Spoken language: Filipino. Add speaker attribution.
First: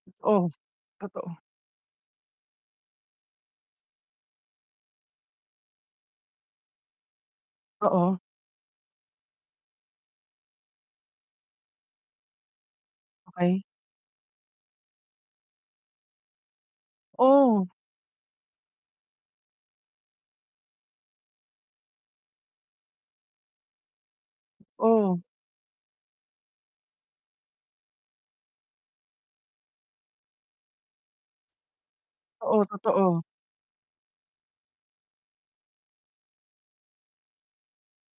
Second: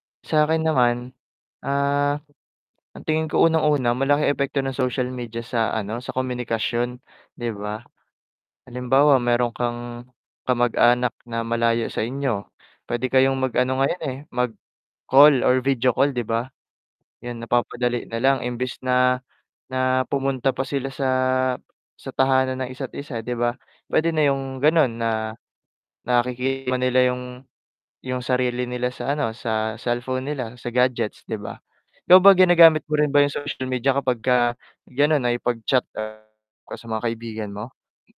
Speaker 1: Oo,
Speaker 2: Sa'kin naman,
Speaker 1: totoo.
Speaker 2: ah, ang tingin ko unang-una malaking epekto ng social media sa ano, sa komunikasyon, di ba?
Speaker 1: Oo.
Speaker 2: Halimbawa, meron kang kamag-anak na malayo sa inyo puwede kayong
Speaker 1: Okey.
Speaker 2: mag-ano ngayon, eh, mag-call or video call di ba? 'Yun
Speaker 1: Oh.
Speaker 2: napapadali nalang imbes na na pumunta pa sila sa sa tahanan ng isa't isa di ba, pwede na yung ganon
Speaker 1: Oh.
Speaker 2: na nakikita nila yung yung sarili nila sa ano, sa cellphone nila sa gadgets 'di ba. Ikaw ba
Speaker 1: Oo,
Speaker 2: ginagamit mo rin
Speaker 1: totoo.
Speaker 2: ba yung social media kapag ka ganun nakipag-chat sa mga kaibigan mo?